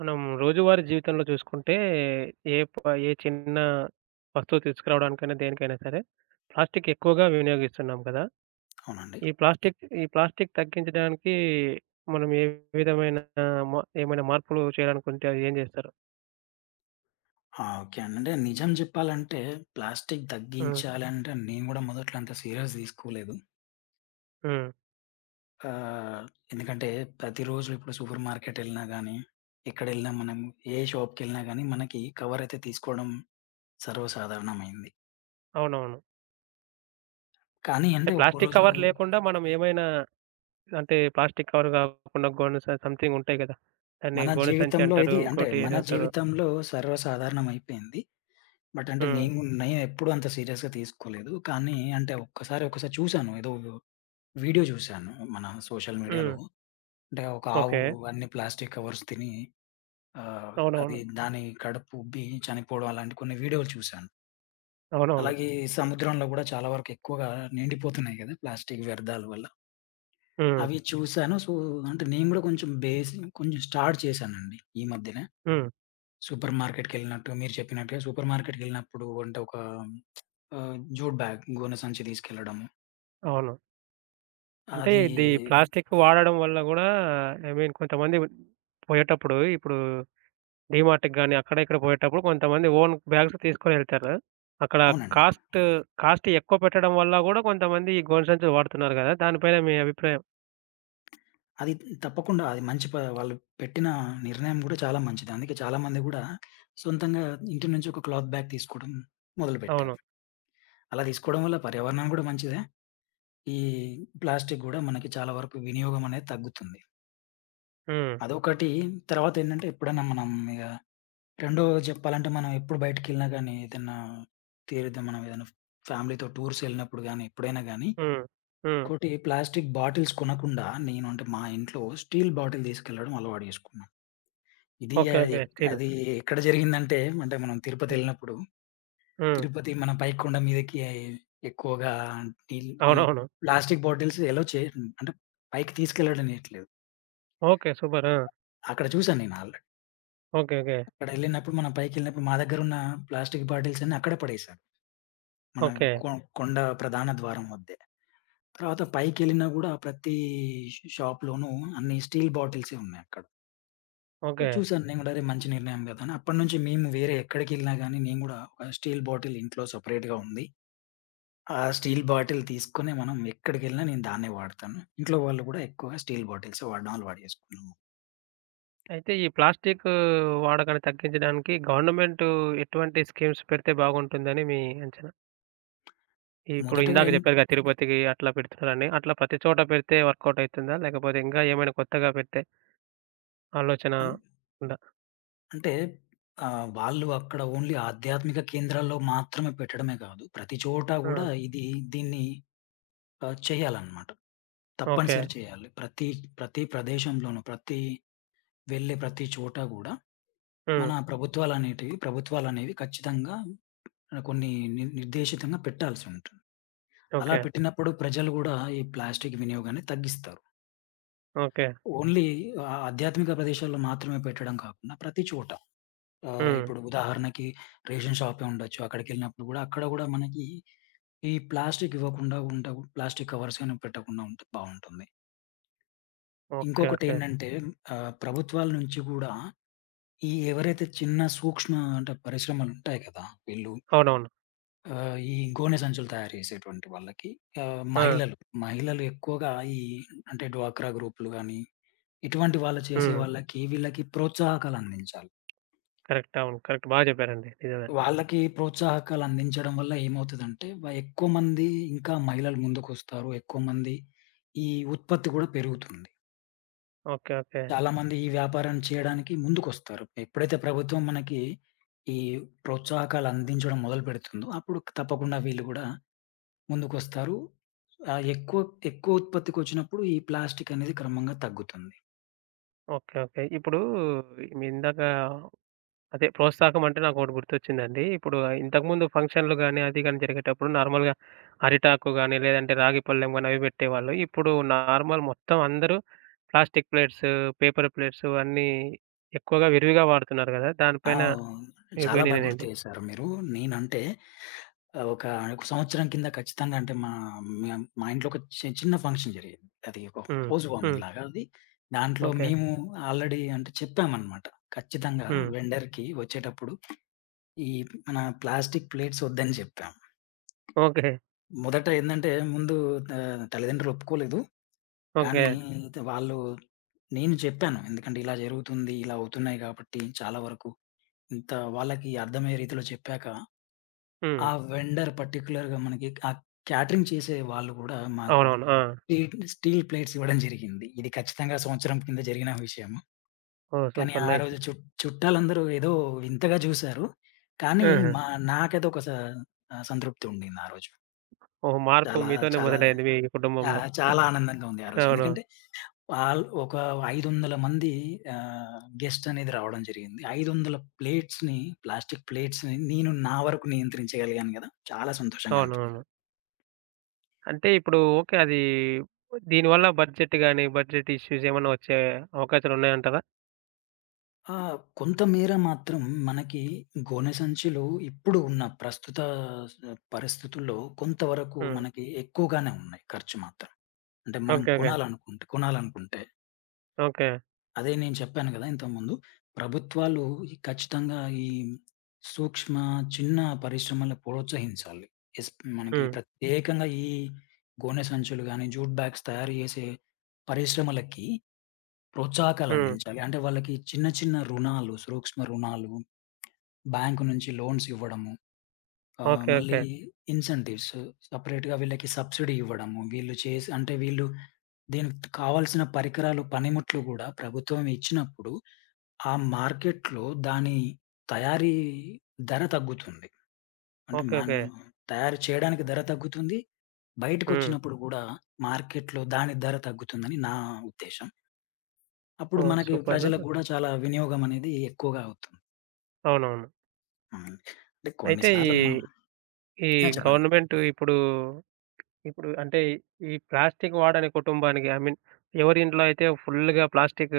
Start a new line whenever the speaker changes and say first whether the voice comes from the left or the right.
right: మనం రోజువారీ జీవితంలో చూసుకుంటే ఏ ప ఏ చిన్న వస్తువు తీసుకురావడానికైనా, దేనికైనా సరే ప్లాస్టిక్ ఎక్కువగా వినియోగిస్తున్నాం కదా!
left: అవునండి.
right: ఈ ప్లాస్టిక్ ఈ ప్లాస్టిక్ తగ్గించడానికి మనం ఏ విధమైన మ ఏమైనా మార్పులు చేయాలనుకుంటే అవి ఏం చేస్తారు?
left: ఓకే అండి. అంటే నిజం జెప్పాలంటే ప్లాస్టిక్
right: హ్మ్.
left: తగ్గించాలంటే నేను గూడా మొదట్లో అంత సీరియస్ తీసుకోలేదు.
right: హ్మ్.
left: ఆహ్, ఎందుకంటే ప్రతిరోజు ఇప్పుడు సూపర్ మార్కెట్ ఎళ్ళినా గానీ, ఎక్కడెళ్ళినా మనం ఏ షాప్‌కెళ్ళినా గానీ మనకి కవర్ అయితే తీసుకోవడం సర్వసాధారణమైంది.
right: అవునవును.
left: కానీ
right: అంటే
left: అంటే
right: ప్లాస్టిక్
left: ఒకరోజు
right: కవర్ లేకుండా మనం ఏమైనా అంటే ప్లాస్టిక్ కవర్ కాకుండా గోనె సంథింగ్ ఉంటాయి కదా! దాన్ని
left: మన
right: గోనె సంచి
left: జీవితంలో
right: అంటారు.
left: ఇది అంటే
right: ఇంకోటి
left: మన
right: ఏదో అంటారు.
left: జీవితంలో సర్వసాధారణం అయిపోయింది. బట్ అంటే
right: హ్మ్.
left: నేను నేను ఎప్పుడూ అంత సీరియస్‌గా తీసుకోలేదు. కానీ అంటే ఒక్కసారి, ఒక్కసారి చూసాను. ఏదో వీడియో చూసాను మన సోషల్ మీడియాలో
right: హ్మ్.
left: అంటే ఒక ఆవు
right: ఓకే.
left: అన్ని ప్లాస్టిక్ కవర్స్ తిని ఆహ్, అది
right: అవునవును.
left: దాని కడుపు ఉబ్బి చనిపోవడం అలాంటి కొన్ని వీడియోలు చూశాను.
right: అవునవును.
left: అలాగే సముద్రంలో గూడా చాలా వరకు ఎక్కువగా నిండిపోతున్నాయి గదా! ప్లాస్టిక్ వ్యర్థాల వల్ల.
right: హ్మ్.
left: అవి చూశాను. సో, అంటే నేను గూడా కొంచెం కొంచెం స్టార్ట్ చేశానండి ఈ మధ్యనే.
right: హ్మ్.
left: సూపర్ మార్కెట్‌కెళ్ళినట్టు మీరు చెప్పినట్టుగా సూపర్ మార్కెట్‌కెళ్ళినప్పుడు అంటే ఒక జూట్ బ్యాగ్, గోనె సంచి తీసుకెళ్లడము.
right: అవును. అంటే
left: అది
right: ఇది ప్లాస్టిక్ వాడడం వల్ల గూడా ఐ మీన్ కొంతమంది పోయేటప్పుడు ఇప్పుడు డీమార్ట్‌కి గాని, అక్కడ ఇక్కడ పోయేటప్పుడు కొంతమంది ఓన్ బ్యాగ్స్ తీసుకొనెళ్తారు. అక్కడ
left: అవునండి.
right: కాస్ట్, కాస్ట్ ఎక్కువ పెట్టడం వల్ల గూడా కొంతమంది ఈ గోను సంచులు వాడుతున్నారు గదా! దానిపైన మీ అభిప్రాయం?
left: అది తప్పకుండా అది మంచి వాళ్ళు పెట్టిన నిర్ణయం గూడా చాలా మంచిది. అందుకే చాలామంది గూడా సొంతంగా ఇంటి నుంచి ఒక క్లాత్ బ్యాగ్ తీసుకోవడం
right: అవును.
left: మొదలుపెట్టారు. అలా తీసుకోవడం వల్ల పర్యావరణానికి గూడా మంచిదే. ఈ ప్లాస్టిక్ గూడా మనకి చాలా వరకు వినియోగం అనేది తగ్గుతుంది.
right: హ్మ్.
left: అదొకటి. తర్వాతేంటంటే ఎప్పుడైనా మనం ఇగ రెండోది చెప్పాలంటే మనం ఎప్పుడు బయటికెళ్ళినా గానీ ఏదన్నా తీరితే మనం ఏదైనా ఫ్యామిలీతో టూర్స్ ఎళ్ళినప్పుడు గానీ, ఎప్పుడైనా గానీ
right: హ్మ్. హ్మ్.
left: ఇంకోటి ప్లాస్టిక్ బాటిల్స్ కొనకుండా నేను అంటే మా ఇంట్లో స్టీల్ బాటిల్ తీసుకెళ్ళడం అలవాటు చేసుకున్నా. ఇది
right: ఓకే.
left: ఆహ్,
right: ఓకే.
left: ఎక్
right: స్టీల్.
left: అది ఎక్కడ జరిగిందంటే, అంటే మనం తిరుపతెళ్ళినప్పుడు,
right: హ్మ్.
left: తిరుపతి మన పై కొండ మీదకి ఎక్కువగా నీళ్ళు
right: అవునవును.
left: ప్లాస్టిక్ బాటిల్స్ ఎలో చే అంటే పైకి తీసుకెళ్ళడనియట్లేదు.
right: ఓకే. సూపర్. ఆ!
left: అక్కడ చూసాను నేను ఆల్రెడీ.
right: ఓకే. ఓకే.
left: అక్కడెళ్ళినప్పుడు మనం పైకెళ్ళినప్పుడు మా దగ్గరున్న ప్లాస్టిక్ బాటిల్స్ అన్నీ అక్కడే పడేశారు. మన
right: ఓకే.
left: కొ కొండ ప్రధాన ద్వారం వద్దే. తర్వాత పైకెళ్ళినా గూడా ప్రతి షాప్‌లోనూ అన్ని స్టీల్ బాటిల్సే ఉన్నాయక్కడ.
right: ఓకే.
left: చూసాను నేను గూడా. అరె! మంచి నిర్ణయం గదా! అని అప్పటినుంచి మేము వేరే ఎక్కడికెళ్ళినా గానీ, నేను గూడా ఒక స్టీల్ బాటిల్ ఇంట్లో సెపరేట్‌గా ఉంది. ఆ స్టీల్ బాటిల్ తీసుకొని మనం ఎక్కడికెళ్ళినా నేను దాన్నే వాడతాను. ఇంట్లో వాళ్ళు గూడా ఎక్కువగా స్టీల్ బాటిల్సే వాడడం అలవాటు చేసుకున్నాము.
right: అయితే ఈ ప్లాస్టిక్ వాడకాన్ని తగ్గించడానికి గవర్నమెంట్ ఎటువంటి స్కీమ్స్ పెడితే బాగుంటుందని మీ అంచనా? ఇప్పుడు
left: మొదటగా
right: ఇందాక
left: ఏం
right: చెప్పారుగా తిరుపతికి అట్లా పెడుతున్నారని. అట్లా ప్రతి చోట పెడితే వర్కౌట్ అయితుందా? లేకపోతే ఇంకా ఏమైనా కొత్తగా పెడితే ఆలోచన
left: అం
right: ఉందా?
left: అంటే వాళ్ళు అక్కడ ఓన్లీ ఆధ్యాత్మిక కేంద్రాల్లో మాత్రమే పెట్టడమే గాదు. ప్రతి చోట
right: ఆ!
left: గూడా దీన్ని చేయాలన్నమాట.
right: ఓకే.
left: తప్పనిసరి చేయాలి. ప్రతి ప్రతి ప్రదేశంలోనూ, ప్రతి వెళ్ళే ప్రతి చోట గూడా
right: హ్మ్.
left: మన ప్రభుత్వాలనేవి ఖచ్చితంగా కొన్ని నిర్దేశితంగా పెట్టాల్సి ఉంటుంది. అలా
right: ఓకే.
left: పెట్టినప్పుడు ప్రజలు గూడా ఈ ప్లాస్టిక్ వినియోగాన్ని తగ్గిస్తారు.
right: ఓకే.
left: ఓన్లీ ఆధ్యాత్మిక ప్రదేశాల్లో మాత్రమే పెట్టడం కాకుండా ప్రతి చోట
right: హ్మ్.
left: ఇప్పుడు ఉదాహరణకి రేషన్ షాపే ఉండొచ్చు. అక్కడికెళ్ళినప్పుడు గూడా అక్కడ గూడా మనకి ఈ ప్లాస్టిక్ ఇవ్వకుండా ఉండవు. ప్లాస్టిక్ కవర్స్ గాని పెట్టకుండా ఉంటే బావుంటుంది.
right: ఓకే. ఓకే.
left: ఇంకొకటేంటంటే ప్రభుత్వాల నుంచి గూడా ఈ ఎవరైతే చిన్న సూక్ష్మ అంటే పరిశ్రమలుంటాయి కదా! వీళ్ళు
right: అవునవును.
left: ఈ గోనె సంచులు తయారు చేసేటువంటి వాళ్ళకి ఆహ్,
right: ఆ!
left: మహిళలు, మహిళలు ఎక్కువగా ఈ అంటే డ్వాక్రా గ్రూప్‌లు గాని, ఇటువంటి వాళ్ళు చేసే
right: హ్మ్.
left: వాళ్ళకి వీళ్ళకి ప్రోత్సాహకాలు అందించాలి.
right: కరెక్ట్. అవును. కరెక్ట్. బా చెప్పారండి. నిజమే.
left: వాళ్ళకి ప్రోత్సాహకాలు అందించడం వల్ల ఏమవుతదంటే, ఎక్కువ మంది ఇంకా మహిళలు ముందుకొస్తారు. ఎక్కువ మంది ఈ ఉత్పత్తి కూడా పెరుగుతుంది.
right: ఓకే. ఓకే.
left: చాలామంది ఈ వ్యాపారం చేయడానికి ముందుకొస్తారు. ఎప్పుడైతే ప్రభుత్వం మనకి ఈ ప్రోత్సాహకాలు అందించడం మొదలుపెడుతుందో, అప్పుడు తప్పకుండా వీళ్ళు కూడా ముందుకొస్తారు. ఆహ్, ఎక్కువ ఎక్కువ ఉత్పత్తికొచ్చినప్పుడు ఈ ప్లాస్టిక్ అనేది క్రమంగా తగ్గుతుంది.
right: ఓకే. ఓకే. ఇప్పుడు మీరిందాక అదే ప్రోత్సాహం అంటే నాకోటి గుర్తొచ్చిందండి. ఇప్పుడు ఇంతకుముందు ఫంక్షన్‌లు గాని, అది గాని జరిగేటప్పుడు నార్మల్‌గా అరిటాకు గాని, లేదంటే రాగి పళ్ళెం గాని అవి పెట్టేవాళ్ళు. ఇప్పుడు నార్మల్ మొత్తం అందరూ ప్లాస్టిక్ ప్లేట్స్, పేపర్ ప్లేట్స్ అన్నీ ఎక్కువగా విరివిగా వాడుతున్నారు గదా!
left: ఆ!
right: దానిపైన మీ
left: చాలా బాగా గుర్తు
right: ఒపీనియనేంటి?
left: చేశారు మీరు. నేనంటే ఒక ఒక సంవత్సరం కింద ఖచ్చితంగా అంటే మేం మా ఇంట్లో ఒక చిన్న ఫంక్షన్ జరిగింది. అది ఒక
right: హ్మ్.
left: హౌస్ వార్మింగ్
right: హ్మ్.
left: లాగా అది. దాంట్లో
right: ఓకే.
left: మేము ఆల్రెడీ అంటే చెప్పామన్నమాట. ఖచ్చితంగా
right: హ్మ్.
left: వెండర్‌కి వచ్చేటప్పుడు ఈ మన ప్లాస్టిక్ ప్లేట్స్ వద్దని చెప్పాం.
right: ఓకే.
left: మొదట ఏందంటే ముందు తల్లిదండ్రులు ఒప్పుకోలేదు.
right: ఓకే.
left: కానీ అయితే వాళ్ళు నేను చెప్పాను. ఎందుకంటే ఇలా జరుగుతుంది, ఇలా అవుతున్నాయి కాబట్టి చాలా వరకు ఇంత వాళ్ళకి అర్థమయ్యే రీతిలో చెప్పాక,
right: హ్మ్.
left: ఆ వెండర్ పర్టిక్యులర్‌గా మనకి ఆ క్యాటరింగ్ చేసే వాళ్ళు గూడా మాకు
right: అవునవును. ఆ!
left: స్టీల్ స్టీల్ ప్లేట్స్ ఇవ్వడం జరిగింది. ఇది ఖచ్చితంగా సంవత్సరం కింద జరిగిన విషయము.
right: ఓహ్!
left: కానీ
right: సూపర్
left: ఆ
right: నైస్.
left: రోజు చుట్టాలందరూ ఏదో వింతగా చూసారు. కానీ
right: ఆహా!
left: మా నాకైతే సంతృప్తి ఉండింది ఆ రోజు.
right: ఓహ్! మార్పు
left: చాలా
right: మీతోనే
left: చాలా
right: మొదలైంది మీ
left: ఆ!
right: కుటుంబంలో.
left: చాలా ఆనందంగా ఉంది ఆ రోజు.
right: అవును.
left: ఎందుకంటే ఒక 500 మంది గెస్ట్ అనేది రావడం జరిగింది. 500 ప్లేట్స్‌ని ప్లాస్టిక్ ప్లేట్స్‌ని నేను నా వరకు నియంత్రించగలిగాను గదా! చాలా సంతోషంగా
right: అవునవును. అంటే ఇప్పుడు ఓకే. అది దీనివల్ల బడ్జెట్ గాని, బడ్జెట్ ఇష్యూస్ ఏమన్నా వచ్చే అవకాశాలున్నాయంటారా?
left: ఆ! కొంతమేర మాత్రం మనకి గోనె సంచులు ఇప్పుడు ఉన్న ప్రస్తుత స పరిస్థితుల్లో కొంతవరకు
right: హ్మ్.
left: మనకి ఎక్కువగానే ఉన్నాయి ఖర్చు మాత్రం. అంటే మనం
right: ఓకే. ఓకే.
left: కొనాలనుకుంటే కొనాలనుకుంటే
right: ఓకే.
left: అదే నేను చెప్పాను గదా! ఇంతకుముందు. ప్రభుత్వాలు ఈ ఖచ్చితంగా ఈ సూక్ష్మ, చిన్న పరిశ్రమలను ప్రోత్సహించాలి. ఎస్ మనకి
right: హ్మ్.
left: ప్రత్యేకంగా ఈ గోనె సంచులు గాని, జూట్ బ్యాగ్స్ తయారు చేసే పరిశ్రమలకి ప్రోత్సాహకాలు
right: హ్మ్.
left: అందించాలి. అంటే వాళ్ళకి చిన్న, చిన్న రుణాలు, సూక్ష్మ రుణాలు, బ్యాంకు నుంచి లోన్స్ ఇవ్వడము.
right: ఓకే.
left: మళ్ళీ
right: ఓకే.
left: ఇన్సెంటివ్స్ సెపరేట్‌గా వీళ్ళకి సబ్సిడీ ఇవ్వడము. వీళ్ళు చేసి అంటే వీళ్ళు దీనికి కావాల్సిన పరికరాలు, పనిముట్లు గూడా ప్రభుత్వం ఇచ్చినప్పుడు, ఆ మార్కెట్‌లో దాని తయారీ ధర తగ్గుతుంది. అంటే
right: ఓకే. ఓకే.
left: మ్యాను తయారు చేయడానికి ధర తగ్గుతుంది.
right: హ్మ్.
left: బయటకొచ్చినప్పుడు గూడా మార్కెట్‌లో దాని ధర తగ్గుతుందని నా ఉద్దేశ్యం. అప్పుడు
right: ఓహ్!
left: మనకి
right: సూపర్.
left: ప్రజలకు గూడా చాలా వినియోగం అనేది ఎక్కువగా అవుతుంది.
right: అవునవును.
left: హ్మ్. అంటే కొన్ని
right: అయితే ఈ,
left: సార్లు మా
right: ఈ
left: ఆ! చెప్పండి.
right: గవర్నమెంట్ ఇప్పుడు అంటే ఈ ప్లాస్టిక్ వాడని కుటుంబానికి ఐ మీన్ ఎవరి ఇంట్లో అయితే ఫుల్‌గా ప్లాస్టిక్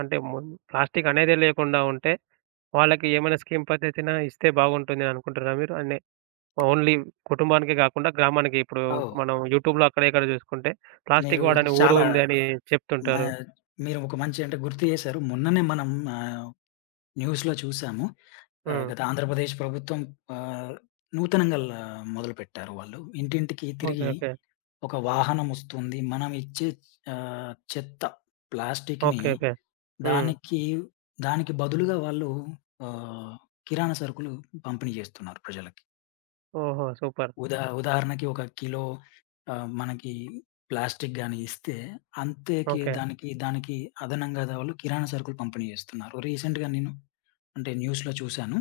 right: అంటే మున్ ప్లాస్టిక్ అనేదే లేకుండా ఉంటే వాళ్ళకి ఏమైనా స్కీమ్ పద్ధతిన ఇస్తే బాగుంటుందని అనుకుంటున్నారా మీరు? అన్ని ఓన్లీ కుటుంబానికే గాకుండా గ్రామానికి ఇప్పుడు
left: ఓహ్!
right: మనం యూట్యూబ్‌లో అక్కడ ఇక్కడ జూసుకుంటే
left: మీరు
right: ప్లాస్టిక్ వాడని ఊరు
left: చాలా
right: ఉంది అని
left: మా
right: చెప్తుంటారు.
left: మీరు ఒక మంచి అంటే గుర్తు చేశారు. మొన్ననే మనం ఆహ్, న్యూస్‌లో చూసాము.
right: హ్మ్.
left: గత ఆంధ్రప్రదేశ్ ప్రభుత్వం ఆహ్, నూతనంగా మొదలుపెట్టారు వాళ్ళు. ఇంటింటికి
right: ఓకే.
left: తిరిగి
right: ఓకే.
left: ఒక వాహనం వస్తుంది. మనం ఇచ్చే చెత్త ప్లాస్టిక్‌ని
right: ఓకే. ఓకే. హ్మ్.
left: దానికి దానికి బదులుగా వాళ్ళు ఆహ్, కిరాణా సరుకులు పంపిణీ చేస్తున్నారు ప్రజలకి.
right: ఓహో! సూపర్.
left: ఉదాహరణకి ఒక కిలో మనకి ప్లాస్టిక్ గాని ఇస్తే, అంతేకి
right: ఓకే.
left: దానికి అదనంగా వాళ్ళు కిరాణా సరుకులు పంపిణీ చేస్తున్నారు. రీసెంట్‌గా నేను అంటే న్యూస్‌లో చూసాను.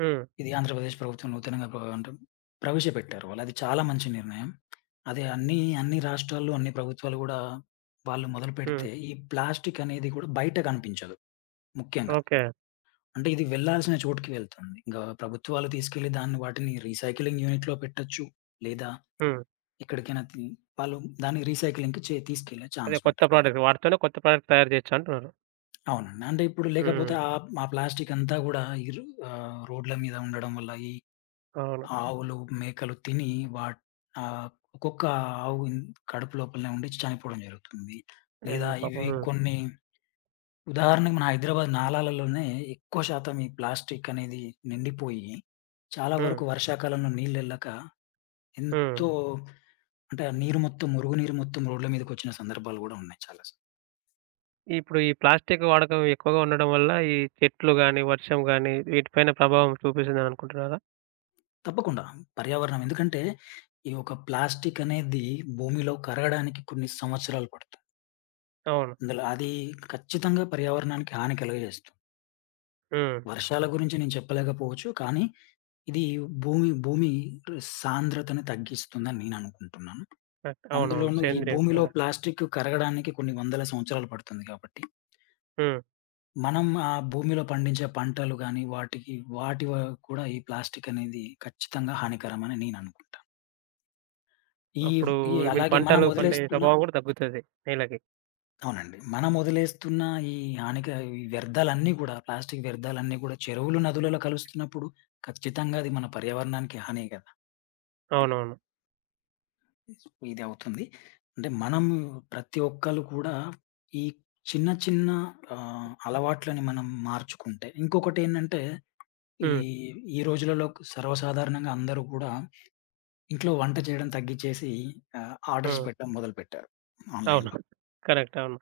right: హ్మ్.
left: ఇది ఆంధ్రప్రదేశ్ ప్రభుత్వం నూతనంగా ప్రవేశపెట్టారు వాళ్ళు. అది చాలా మంచి నిర్ణయం. అదే అన్ని రాష్ట్రాల్లో, అన్ని ప్రభుత్వాలు గూడా వాళ్ళు
right: హ్మ్.
left: మొదలుపెడితే, ఈ ప్లాస్టిక్ అనేది కూడా బయట కనిపించదు ముఖ్యంగా.
right: ఓకే.
left: అంటే ఇది వెళ్ళాల్సిన చోటుకి వెళ్తుంది. ఇంగా ప్రభుత్వాలు తీసుకెళ్ళి దాన్ని వాటిని రీసైక్లింగ్ యూనిట్‌లో పెట్టొచ్చు. లేదా
right: హ్మ్.
left: ఇక్కడికైనా తీ వాళ్ళు దాన్ని రీసైక్లింగ్‌కి తీసుకెళ్ళే
right: అదే
left: ఛాన్స్
right: కొత్త
left: ఉంటది.
right: ప్రోడక్ట్. వాటితోనే కొత్త ప్రోడక్ట్ తయారు జేయొచ్చు అంటున్నారు.
left: అవునండి. అంటే ఇప్పుడు లేకపోతే
right: హ్మ్.
left: ఆ ప్లాస్టిక్ అంతా గూడా రోడ్ల మీద ఉండడం వల్ల ఈ
right: అవును.
left: ఆవులు, మేకలు తిని వాట్ ఆహ్, ఒక్కొక్క ఆవు ఇన్- కడుపు లోపలనే ఉండి చనిపోవడం జరుగుతుంది. లేదా
right: అయ్యో! పాపం.
left: ఇవి
right: హ్మ్.
left: కొన్ని ఉదాహరణకు మన హైదరాబాద్ నాలాలలోనే ఎక్కువ శాతం ఈ ప్లాస్టిక్ అనేది నిండిపోయి చాలా
right: హ్మ్.
left: వరకు వర్షాకాలంలో నీళ్ళెళ్ళక
right: హ్మ్.
left: ఎంతో అంటే ఆ నీరు మొత్తం, మురుగు నీరు మొత్తం రోడ్ల మీదకొచ్చిన సందర్భాలు గూడా ఉన్నాయి చాలా సార్లు.
right: ఇప్పుడు ఈ ప్లాస్టిక్ వాడకం ఎక్కువగా ఉండడం వల్ల ఈ చెట్లు గాని, వర్షం గాని వీటిపైన ప్రభావం చూపిస్తుందని అనుకుంటున్నారా?
left: తప్పకుండా. పర్యావరణం ఎందుకంటే, ఈ ఒక ప్లాస్టిక్ అనేది భూమిలో కరగడానికి కొన్ని సంవత్సరాలు పడుతుంది.
right: అవును.
left: అందులో అది ఖచ్చితంగా పర్యావరణానికి హాని కలుగజేస్తుంది.
right: హ్మ్.
left: వర్షాల గురించి నేను చెప్పలేకపోవచ్చు. కానీ, ఇది భూమి భూమి సాంద్రతను తగ్గిస్తుందని నేను అనుకుంటున్నాను.
right: కరెక్ట్. అవునవును.
left: అందులోనూ ఈ
right: సేంద్రీయ
left: భూమిలో
right: పరంగా.
left: ప్లాస్టిక్ కరగడానికి కొన్ని వందల సంవత్సరాలు పడుతుంది కాబట్టి,
right: హ్మ్.
left: మనం ఆ భూమిలో పండించే పంటలు గాని, వాటికి వాటి వ కూడా ఈ ప్లాస్టిక్ అనేది ఖచ్చితంగా హానికరమని నేను అనుకుంటా. ఈ
right: అప్పుడు
left: ఈ
right: ఐ మీన్
left: అలాగే మనం
right: పంటలు పండే
left: వదిలేస్తున్న
right: స్వభావం గూడా తగ్గుతది నేలకి.
left: అవునండి. మనం వదిలేస్తున్న ఈ హానిక ఈ వ్యర్థాలన్నీ గూడా ప్లాస్టిక్ వ్యర్థాలన్నీ గూడా చెరువులు, నదులలో కలుస్తున్నప్పుడు ఖచ్చితంగా అది మన పర్యావరణానికి హానే గదా!
right: అవునవును.
left: ఇది అవుతుంది. అంటే మనం ప్రతి ఒక్కళ్ళు కూడా ఈ చిన్న చిన్న అలవాట్లని మనం మార్చుకుంటే ఇంకొకటేంటంటే ఈ
right: హ్మ్.
left: ఈ రోజులలో సర్వసాధారణంగా అందరూ కూడా ఇంట్లో వంట చేయడం తగ్గిచ్చేసి ఆర్డర్స్
right: హ్మ్.
left: పెట్టడం మొదలుపెట్టారు
right: అవును.
left: ఆన్‌లైన్‌లో.
right: కరెక్ట్. అవును.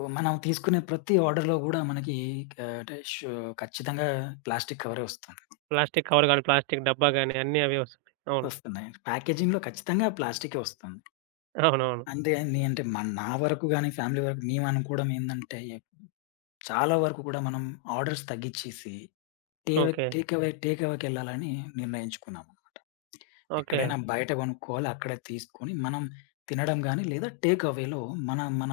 left: ఓహ్! మనం తీసుకునే ప్రతి ఆర్డర్‌లో గూడా మనకి ఆహ్, అంటే షూ ఖచ్చితంగా ప్లాస్టిక్ కవరే వస్తుంది.
right: ప్లాస్టిక్ కవర్ గాని, ప్లాస్టిక్ డబ్బా గాని అన్నీ అవే వస్తున్నాయి. అవును.
left: వస్తున్నాయి. ప్యాకేజింగ్‌లో ఖచ్చితంగా ప్లాస్టికే వస్తుంది.
right: అవునవును.
left: అంటే నీ అంటే మన నా వరకు గాని, ఫ్యామిలీ వరకు మేమనుకోవడం ఏందంటే, చాలా వరకు కూడా మనం ఆర్డర్స్ తగ్గిచ్చేసి take
right: okay.
left: Take away take అవేకెళ్ళాలని నిర్ణయించుకున్నాము.
right: ఓకే.
left: ఎక్కడైనా బయట కొనుక్కోవాలి, అక్కడే తీసుకొని మనం తినడం గాని, లేదా టేక్ అవేలో మన మన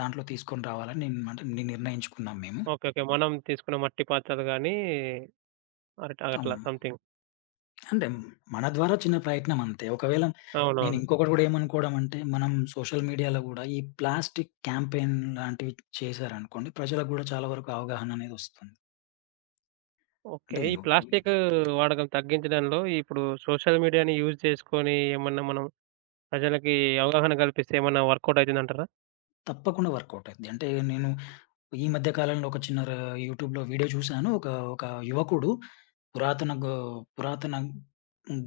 left: దాంట్లో తీసుకొని రావాలని నేను నిర్ణయించుకున్నాం మేము.
right: ఓకే. ఓకే. మనం తీసుకున్న మట్టి పాత్రలు గాని అరట అట్లా
left: అవును.
right: సంథింగ్.
left: అంటే మన ద్వారా చిన్న ప్రయత్నం అంతే. ఒకవేళ నేను
right: అవునవును.
left: ఇంకొకటి గూడా ఏమనుకోవడం అంటే, మనం సోషల్ మీడియాలో గూడా ఈ ప్లాస్టిక్ క్యాంపెయిన్ లాంటివి చేశారనుకోండి, ప్రజలకు గూడా చాలా వరకు అవగాహన అనేది వస్తుంది.
right: ఓకే.
left: అంటే
right: ఈ
left: ఇది ఒక-
right: ప్లాస్టిక్ వాడకం తగ్గించడంలో ఇప్పుడు సోషల్ మీడియాని యూజ్ చేసుకొని ఏమన్నా మనం ప్రజలకి అవగాహన కల్పిస్తే ఏమన్నా వర్కౌట్ అయితదంటారా?
left: తప్పకుండా వర్కౌట్ అయిద్ది. అంటే నేను ఈ మధ్య కాలంలో ఒక చిన్న ర యూట్యూబ్‌లో వీడియో చూశాను. ఒక ఒక యువకుడు పురాతన గో పురాతన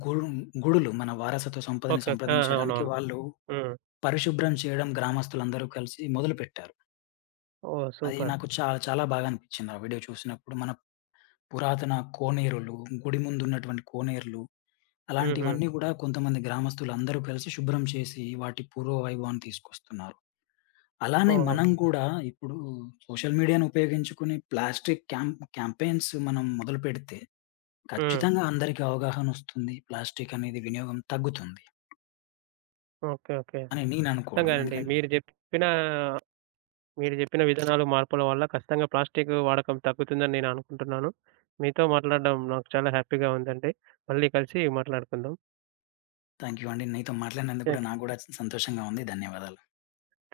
left: గుడు గుడులు మన వారసత్వ
right: ఓకే.
left: సంపదని
right: ఓకే. ఆ!
left: సంప్రదించడానికి
right: అవునవును.
left: వాళ్ళు
right: హ్మ్.
left: పరిశుభ్రం చేయడం గ్రామస్తులందరూ కలిసి మొదలుపెట్టారు.
right: ఓహ్!
left: అది
right: సూపర్.
left: నాకు చాలా, చాలా బాగా అనిపించింది. ఆ వీడియో చూసినప్పుడు. మన పురాతన కోనేరులు, గుడి ముందున్నటువంటి కోనేరులు
right: హుహు.
left: అలాంటివన్నీ గూడా కొంతమంది గ్రామస్తులందరూ కలిసి శుభ్రం చేసి వాటి పూర్వ వైభవాన్ని తీసుకొస్తున్నారు. అలానే
right: ఓహో!
left: మనం గూడా ఇప్పుడు సోషల్ మీడియాను ఉపయోగించుకుని ప్లాస్టిక్ క్యాంపెయిన్స్ మనం మొదలుపెడితే
right: హ్మ్.
left: ఖచ్చితంగా అందరికి అవగాహనొస్తుంది. ప్లాస్టిక్ అనేది వినియోగం తగ్గుతుంది
right: ఓకే. ఓకే.
left: అని నేను అనుకోవడం.
right: ఖచ్చితంగానండి.
left: ఎందుకంటే
right: మీరు జెప్పిన విధానాలు, మార్పుల వల్ల ఖచ్చితంగా ప్లాస్టిక్ వాడకం తగ్గుతుందని నేను అనుకుంటున్నాను. మీతో మాట్లాడడం నాకు చాలా హ్యాపీగా ఉందండి. మళ్ళీ కలిసి మాట్లాడుకుందాం.
left: థాంక్ యూ అండి. మీతో మాట్లాడినందుకు కూడా
right: థాంక్
left: నాకు గూడా సంతోషంగా ఉంది. ధన్యవాదాలు.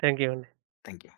right: థాంక్ యూ అండి.
left: Thank you.